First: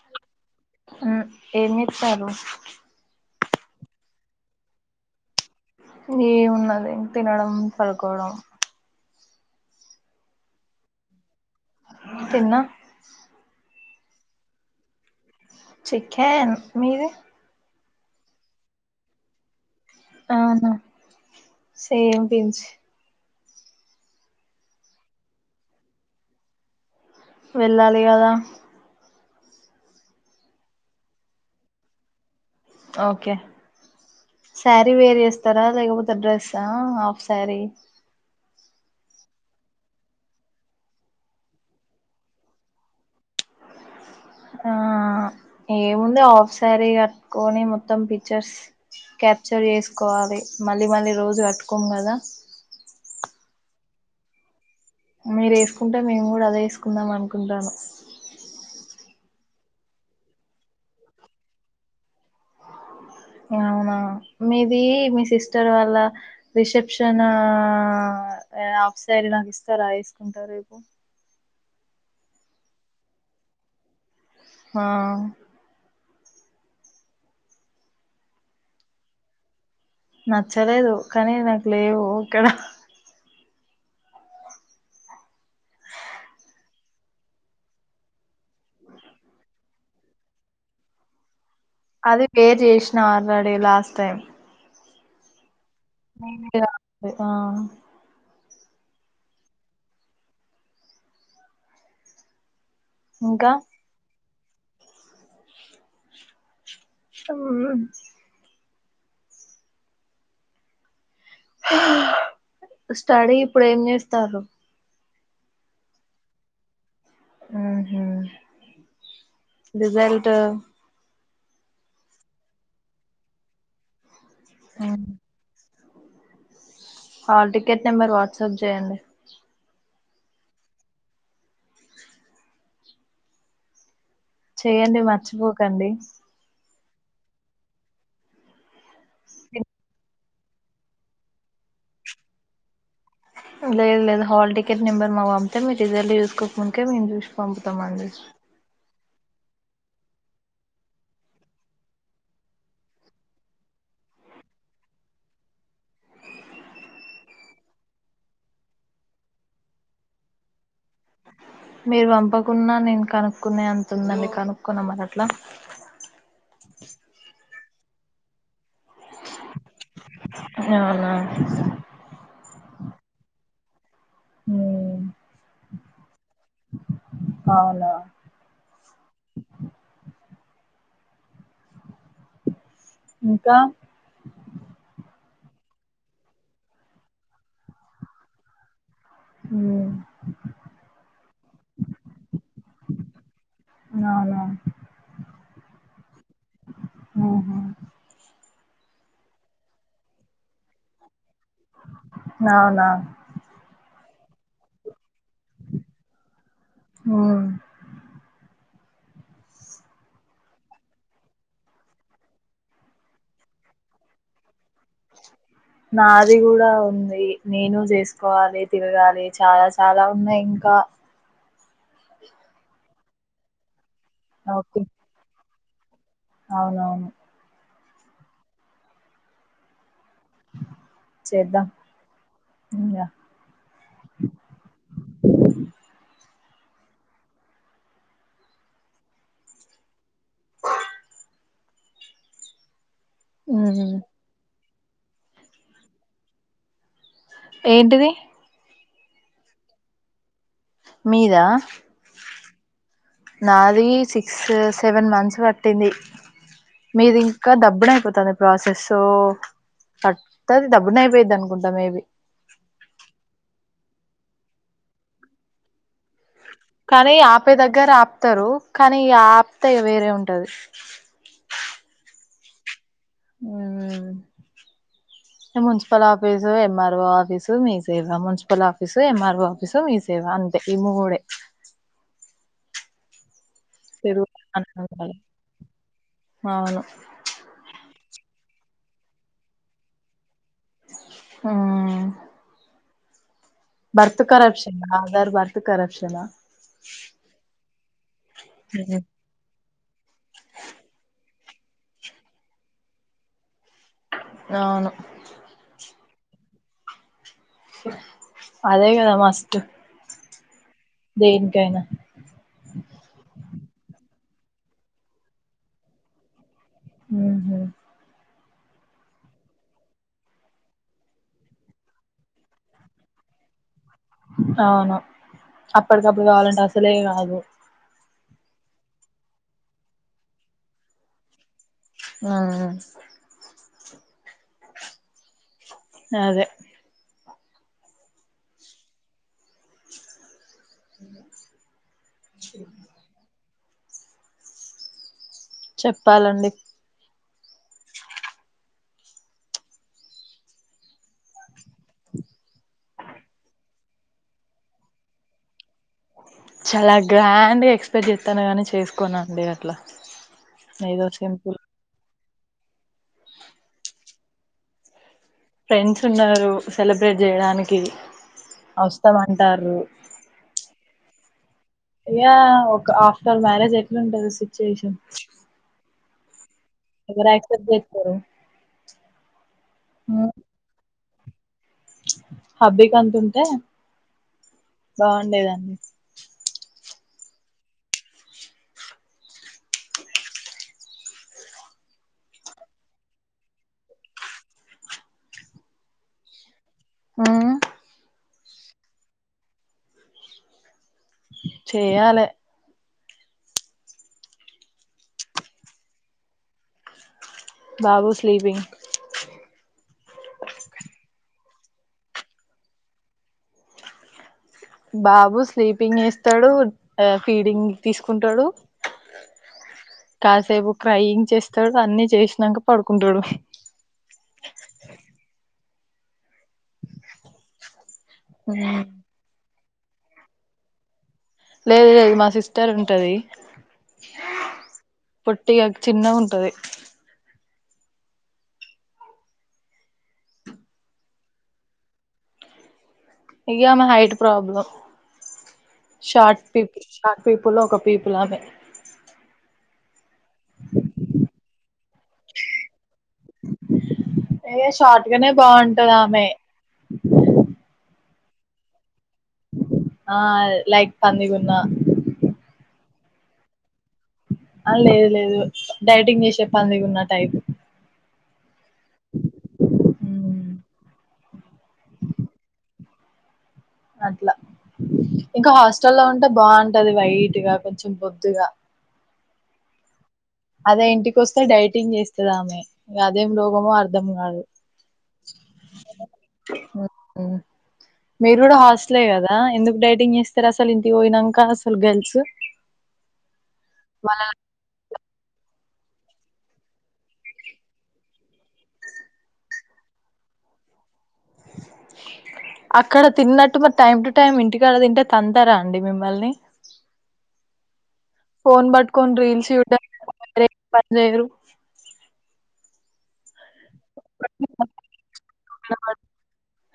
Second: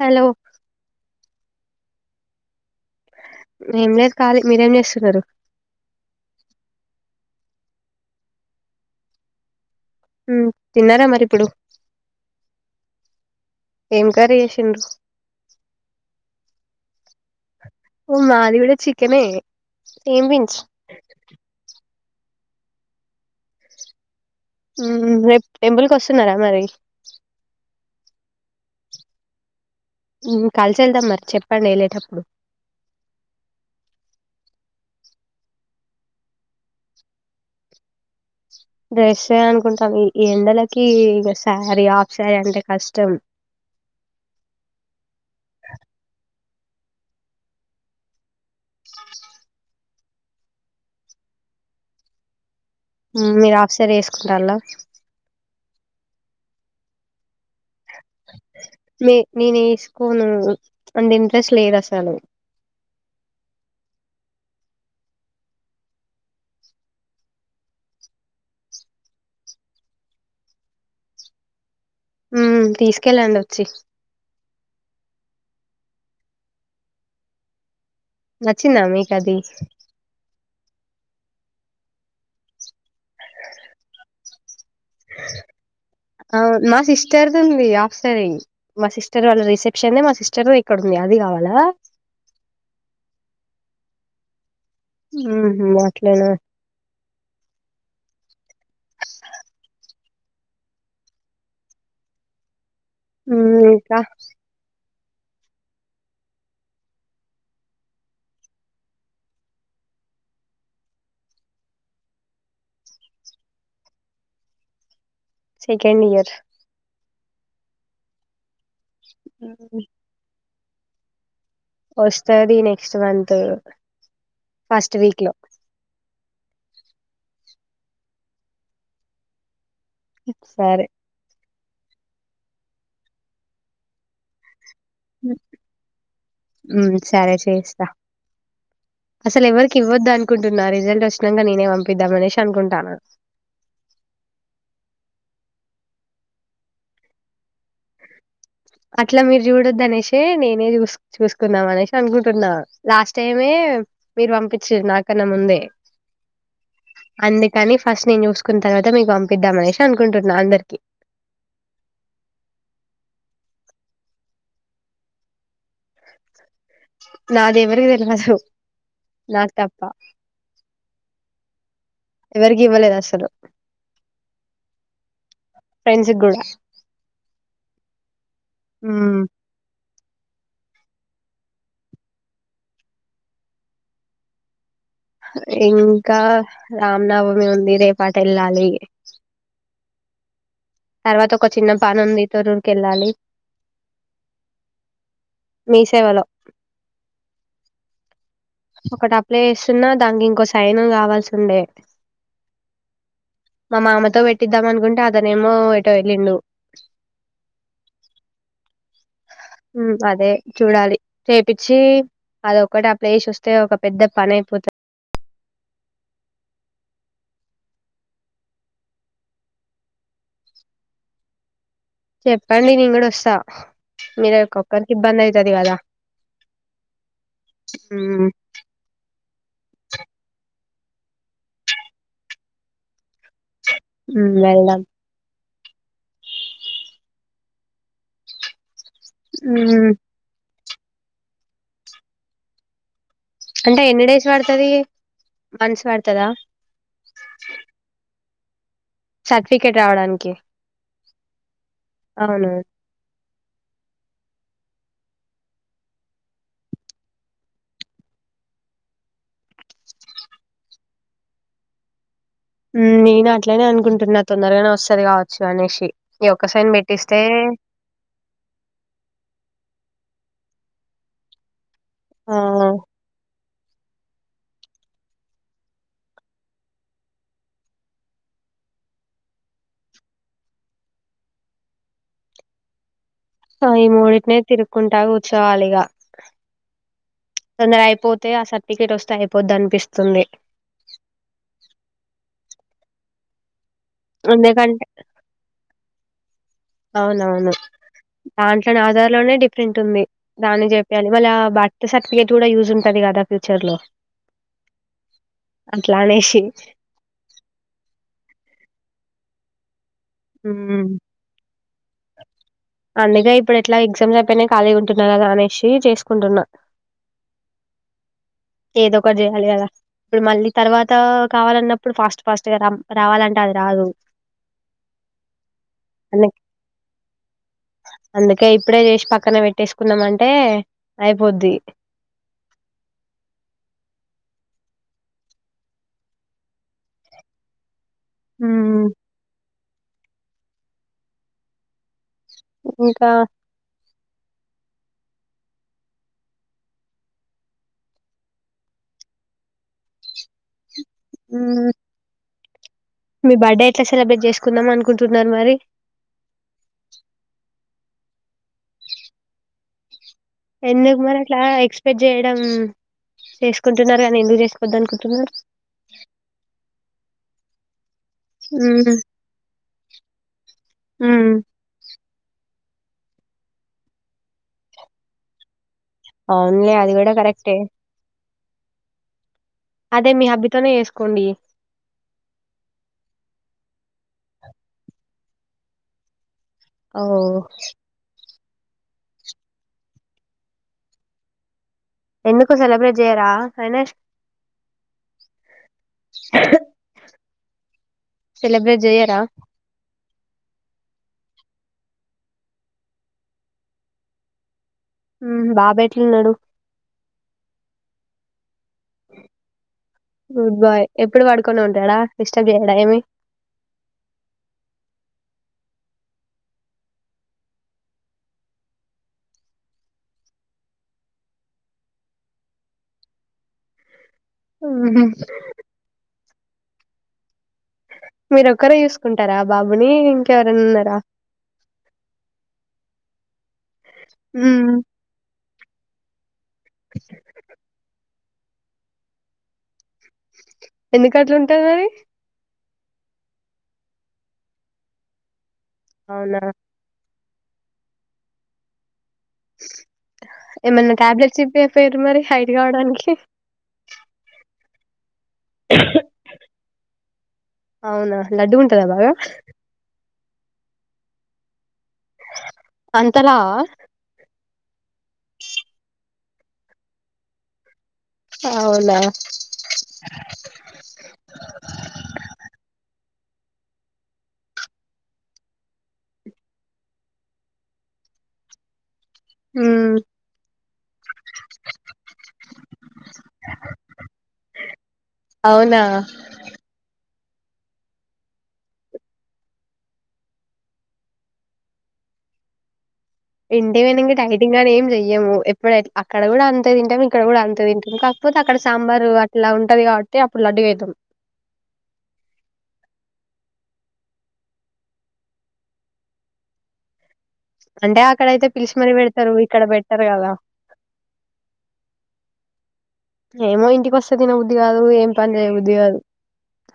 Hello ఏమిత్తరు ఏం లేదు కాలి మీరేం చేస్తున్నారు ఏమున్నది తినడం పడుకోడం ఉ తిన్నారా మరి ఇప్పుడు తిన్నా ఏం కర్రీ చేసిండు చికెన్ మీది ఓ మాది కూడా చికెనే సేమ్ పించ్ అవునా సేమ్ పించ్ ఉమ్ రేపు టెంపుల్కు వస్తున్నారా మరి వెళ్ళాలి కదా ఉమ్ కలిసి వెళ్దాం మరి చెప్పండి వెళ్లేటప్పుడు ఓకే సారీ వేర్ చేస్తారా లేకపోతే డ్రెస్సా హాఫ్ సారీ డ్రెస్సె అనుకుంటాన ఈ ఎండలకి ఇగా సారీ ఆఫ్ సారీ అంటే కష్టం ఆ ఏముంది హాఫ్ సారీ కట్టుకొని మొత్తం పి పిక్చర్స్ క్యాప్చర్ చేసుకోవాలి మళ్ళీ మళ్ళీ రోజు కట్టుకోము కదా మీరు హాఫ్సరీ ఏసుకుంటల్ల మీరు ఏసుకుంటే మేము కూడా అదే ఏసుకుందాం మనుకుంటానం అే మే నేను ఏసుకోను అంత ఇంట్రెస్ట్ లేదు అసలు అవునా మీది మీ సిస్టర్ వాళ్ళ రిసెప్షన ఏ హాఫ్సరీ నడుస్తారా ఏసుకుంటా రేపు ఉమ్ తీసుకెళ్ళండి వచ్చి హా నచ్చిందా మీకు అది నచ్చలేదు కానీ నాకు లేవు ఇక్కడ [inaudible] మా సిస్టర్ ది ఉంది హాఫ్ సారీ మా సిస్టర్ వాళ్ళ రిసెప్షన్ మా సిస్టర్ ఇక్కడు ఉంది అది కావాలా అది పే చేసిన ఆల్రెడీ లాస్ట్ టైం ఉహూ అట్లేనా అ ఆ ఉమ్ ఇంకా ష్టం ఆ హా స్టడీ ఇప్పుడు ఏం చేస్తారు సెకండ్ ఇయర్ ఉహూ రిజల్ట్ వస్తాది నెక్స్ట్ మంత్ ఫస్ట్ వీక్ లో హాల్ టికెట్ నెంబర్ వాట్సాప్ చేయండి సరే చేయండి మర్చిపోకండి ఉమ్ సరే చేస్తా అసలు ఎవరికి ఇవ్వద్ద అనుకుంటున్నా రిజల్ట్ వచ్చినాక నేనే పంపిద్దామ అనేసి అనుకుంటానా లేదు లేదు హాల్ టికెట్ నెంబర్ మాకు పంపితే మీరు రిజల్ట్ చూసుకోక ముందుకే మేము చూసి పంపుతాం అందు అట్లా మీరు చూడొద్దు అనేసే నేనే చూ చూసుకుందాం అనేసి అనుకుంటున్నా లాస్ట్ టైమే మీరు పంపిచ్చిరు నాకన్నా ముందే అందుకని ఫస్ట్ నేను చూసుకున్న తర్వాత మీకు పంపిద్దాం అనేసి అనుకుంటున్నా అందరికి [inaudible] మీరు పంపకున్నా నేను కనుక్కునే అంత ఉందండి కనుక్కోన మరి అట్లా నాదెవ్వరి వెతకడ్దు నాకు తప్ప అవునా సరే ఉమ్ ఫ్రెండ్స్ కూడా అవునా ఉమ్ ఇంకా ఇంకా రామ్ నవమి ఉంది రేప్ అటు వెళ్ళాలి ఉమ్ తర్వాత ఒక చిన్న పనుంది తరూరికి వెళ్ళాలి అవునా మీ సేవలో ఉహు ఒకటి అప్లై చేస్తున్నా దానికి ఇంకో సయనం కావాల్సిన ఉండే అవునా మా మామ తో పెట్టిద్దాం అనుకుంటే అతనేమో ఎటో వెళ్ళిండు ఉమ్ ఉమ్ అదే చూడాలి చేపిచ్చి అదొక్కటి అప్లై చేసి వస్తే ఒక పెద్ద పని అయిపోతది నాది కూడా ఉంది నేను చేసుకోవాలి తిరగాలి చాలా చాలా ఉన్నాయి ఇం కా చెప్పండి నేను కూడా వస్తా మీరు ఓకే ఒక్కరికి ఇబ్బంది అయితుది కదా అవునవును ఉమ్ చేద్దాం ఇక ఉమ్ వెళ్దాం ఉమ్ అంటే ఎన్ని డేస్ పడుతది మంత్స్ పడుతదా ఏంటిది సట్పీకేట్ రావడానికి మీద అవును నాది సిక్సస్ సెవెన్ మంత్స్ కట్టింది మీది ఇంకా దబ్బుడ అయిపోతాది ప్రాసెస్ సో పట్టది దబ్బునయిపోయిది అనుకుంటా మేబీ నేను అట్లనే అనుకుంటున్నా తొందరగానే వస్తది కావచ్చు అనేసి ఈ ఒక్క సైన్ కానీ పెట్టిస్తే ఆపే దగ్గర ఆపుతారు. కానీ ఆప్తే వేరే ఉం టది. ఆ ఉమ్ municipal office, M R O office మీ సేవ. Municipal office, M R O office, మీ సేవ అ అంతే ఈ మూడే ఆ ఈ తిరుగు మూడింటినే తిరుకుంటా కూర్చోవాలి ఇగ అవును తొందరైపోత్ తే ఆ సర్టిఫికెటోస్తే అయిపోదనిపిస్తుంది ఆ బర్త్ కరప్షన్ ఎందుకంటే ఆధార్ బర్త్ కరప్షనా అవునవును దాంట్లోనే ఆధార్ లోనే డిఫరెంట్ ఉంది దాన్ని చెపియ్యలి ఇవ్వాళ బర్త్ సర్టిఫికేట్ కూడా యూజ్ ఉంటది కదా ఫ్యూచర్ లో అవును ట్లానేషి అదే కదా మస్ట్ మ్ దేనికైనా అందుకే ఇప్పుడు ఎట్లాగ్ ఎగ్జామ్ పైనాయ్ ఖాళీగుంటున్నా కదా అనేసి చేసుకుంటున్నా మ్ హు ఏదోకట్ జేయలి కదా ఇప్పుడు మళ్ళీ తర్వాత కావాలన్నప్పుడు ఫాస్ట్ ఫాస్ట్ గా రా రావాలంటే అది రాదు అవును అ అప్పటికప్పుడు కావాలంటే అసలే కాదు అందుకే ఇప్పుడే చేసి పక్కన పెట్టేసుకుందాం అంటే అయిపోద్ది ఆ అదే హుమ్ అ ఇంకా చెప్పాలండి ఉమ్ మీ బర్త్డే ఎట్లా సెలబ్రేట్ చేసుకుందాం అనుకుంటున్నారు మరి చాలా గ్రాండ్గా ఎక్స్పెక్ట్ చేత్తన గాని చేసుకోనండి అట్లా ఎందుకు ఏదో మరి అట్ల సింపుల్ ఎక్స్పెక్ట్ చేయడం చేసుకుంటున్నారు కానీ ఎందుకు చేసుకోద్దనుకుంటున్నారు ఫ్రెండ్స్ ఉన్నారు సెలబ్రేట్ చేయడానికి మ్మ్ వస్తామంటార్రు మ్మ్ ఇగ ఒక్ ఆఫ్టర్ మ్యారేజ్ ఎట్లుంటది సిచ్యుయేషన్ అవునులే అది కూడా ఎవరు కరెక్టే అక్సేట్ చేతుర్రు అదే మీ హబ్బితోనే చేసుకోండి హబీకంతుంటే బాగుండేదండి ఓ ఎందుకు సెలబ్రేట్ చేయరా అనేష్ మ్ సెలబ్రేట్ చెయ్యారా చెయ్యాలే ఉమ్ బాబు ఎట్లున్నాడు. బాబు స్లీపింగ్ గుడ్ బాయ్ ఎప్పుడు పడుకొనే ఉంటాడా, డిస్టర్బ్ చేయడా ఏమి బాబు స్లీపింగ్ ఏస్తాడు, ఫీడింగ్ తీసుకుంటడు, కాసేపు క్రైయింగ్ చేస్తాడు అన్ని చేసినంక పడుకుంటడు. మ్ హు మీరొక్కరే చూసుకుంటారా బాబుని ఇంకెవరైనా ఉన్నారా. లేదు లేదు మా సిస్టర్ ఉంటది. మ్మ్ టి చిన్నగా ఉంటది. ఎందుకు అట్ల ఉంటది మరి ఇగ ఆమ హైట్ ప్రాబ్లమ్ అవునా షార్ట్ పిపు షార్ట్ పీపుల్లో ఒక పీపులామే. ఏమన్నా టాబ్లెట్స్ ఇప్పపోయిరు మరి హైట్ కావడానికి ఏ షార్ట్ గానే బాగుంటది ఆమె లడ్డుగా ఉంటదా బాగా ఆ లైక్ పందిగున్నా అంత లావా ఆ లేదు లేదు డైటింగ్ చేసే పంది గున్న టైపు అవునా అట్లా ఇంకా హాస్టల్ లో ఉంటే బావుంటది వైట్గా, కొంచెం బొద్దుగా. మ్ అదే ఇంటికి వస్తే డైటింగ్ చేస్తాదామె ఇగ అదేం రోగమో అర్ధం కాదు. అవునా ఉ మీరు కూడా హాస్టలే కదా ఎందుకు డైటింగ్ చేస్తారు అసలు ఇంటికి పోయినంక అసలు గర్ల్స్ ఇంటికి పోయినంక మళ్ళ డైటింగ్ అని ఏం చెయ్యము ఎప్ ఎప్పుడు అక్కడ కూడా అంతే తింటాం, ఇక్కడ కూడా అంతే తింటాం. కాకపోతే అక్కడ సాంబార్ అట్లా ఉంటది కాబట్టి అప్పుడు లడ్డు గా అయితం అక్కడ తిన్నట్టు మరి టైమ్ టు టైమ్ ఇంటికాడ తింటే తంతారా అండి మిమ్మల్ని. అంటే అక్కడైతే ఫోన్ పిలిచి మరి పట్టుకొని పెడుతరు రీల్స్ ఇక్కడ చూడడం వెట్టరు కదా. వేరే పని చేయరు ఏమో ఇంటికి వస్తే తినబుద్ధి కాదు, ఏం పని చేయ బుద్ధి కాదు.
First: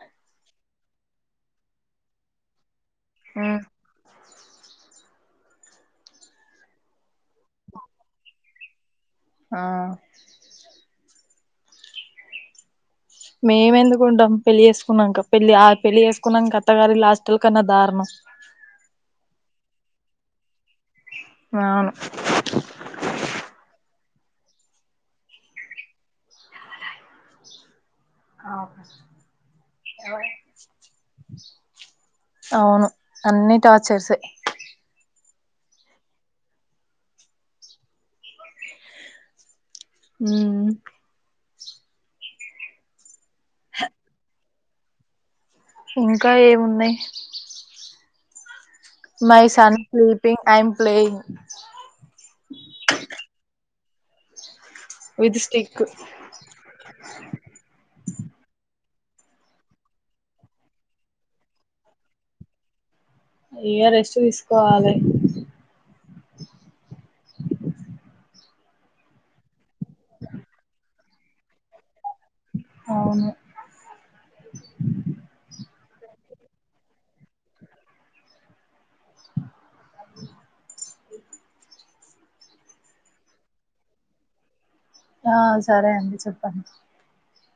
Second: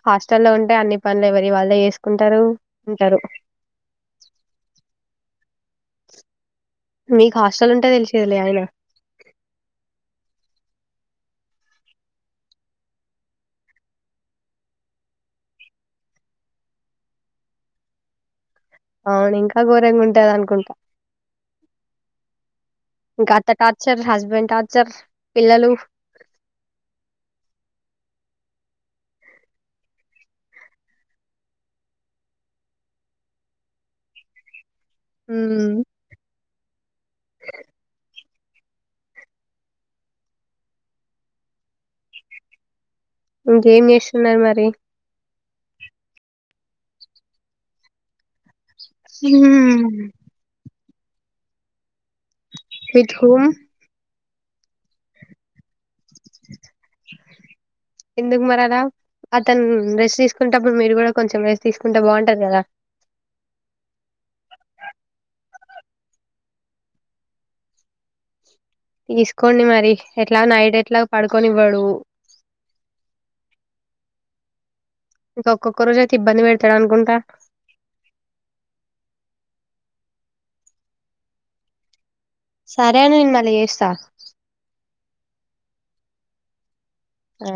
హాస్టల్లో ఉంటే అన్ని పనులు ఎవరివి వాళ్ళే చేసుకుంటరు ఉంటరు. ఉమ్ మీకు హాస్టల్ ఉంటే తెలిసేదిలే అయినా ఆ మేము ఎందుకుంటాం పెళ్లి చేసుకున్నాక పెళ్లి ఆ పెళ్లి చేసుకున్నాక అత్తగారిల్లు హాస్టల్ కన్నా దారుణం. అవును ఇంకా ఘోరంగా ఉంటది అనుకుంటా. అవును ఇంకా అత్త టార్చర్ హస్ బెండ్ టార్చర్ పిల్లలు అవునా ఎవరే అవును అన్నీ టార్చర్సే ఉమ్ ఊ ఇంకేం చేస్తున్నారు మరి ఇంకా ఏమున్నాయి my son sleeping I am playing with whom with stick ఎందుకు మరీ అలా అతను రెస్ట్ తీసుకునేప్పుడు మీరు కూడా కొంచెం రెస్ట్ తీసుకుంటే బాగుంటది కదా ఇగ రెస్ట్ తీసుకోవాలి తీసుకోండి మరి ఎట్లా నైట్ ఎట్లా పడుకొనివ్వడు అవును ఇంక ఒక్కొక్క రోజు అయితే ఇబ్బంది పెడతాడు అనుకుంటా సరే నేను మళ్ళీ చేస్తా ఆ సరే అండి చెప్పండి ఆ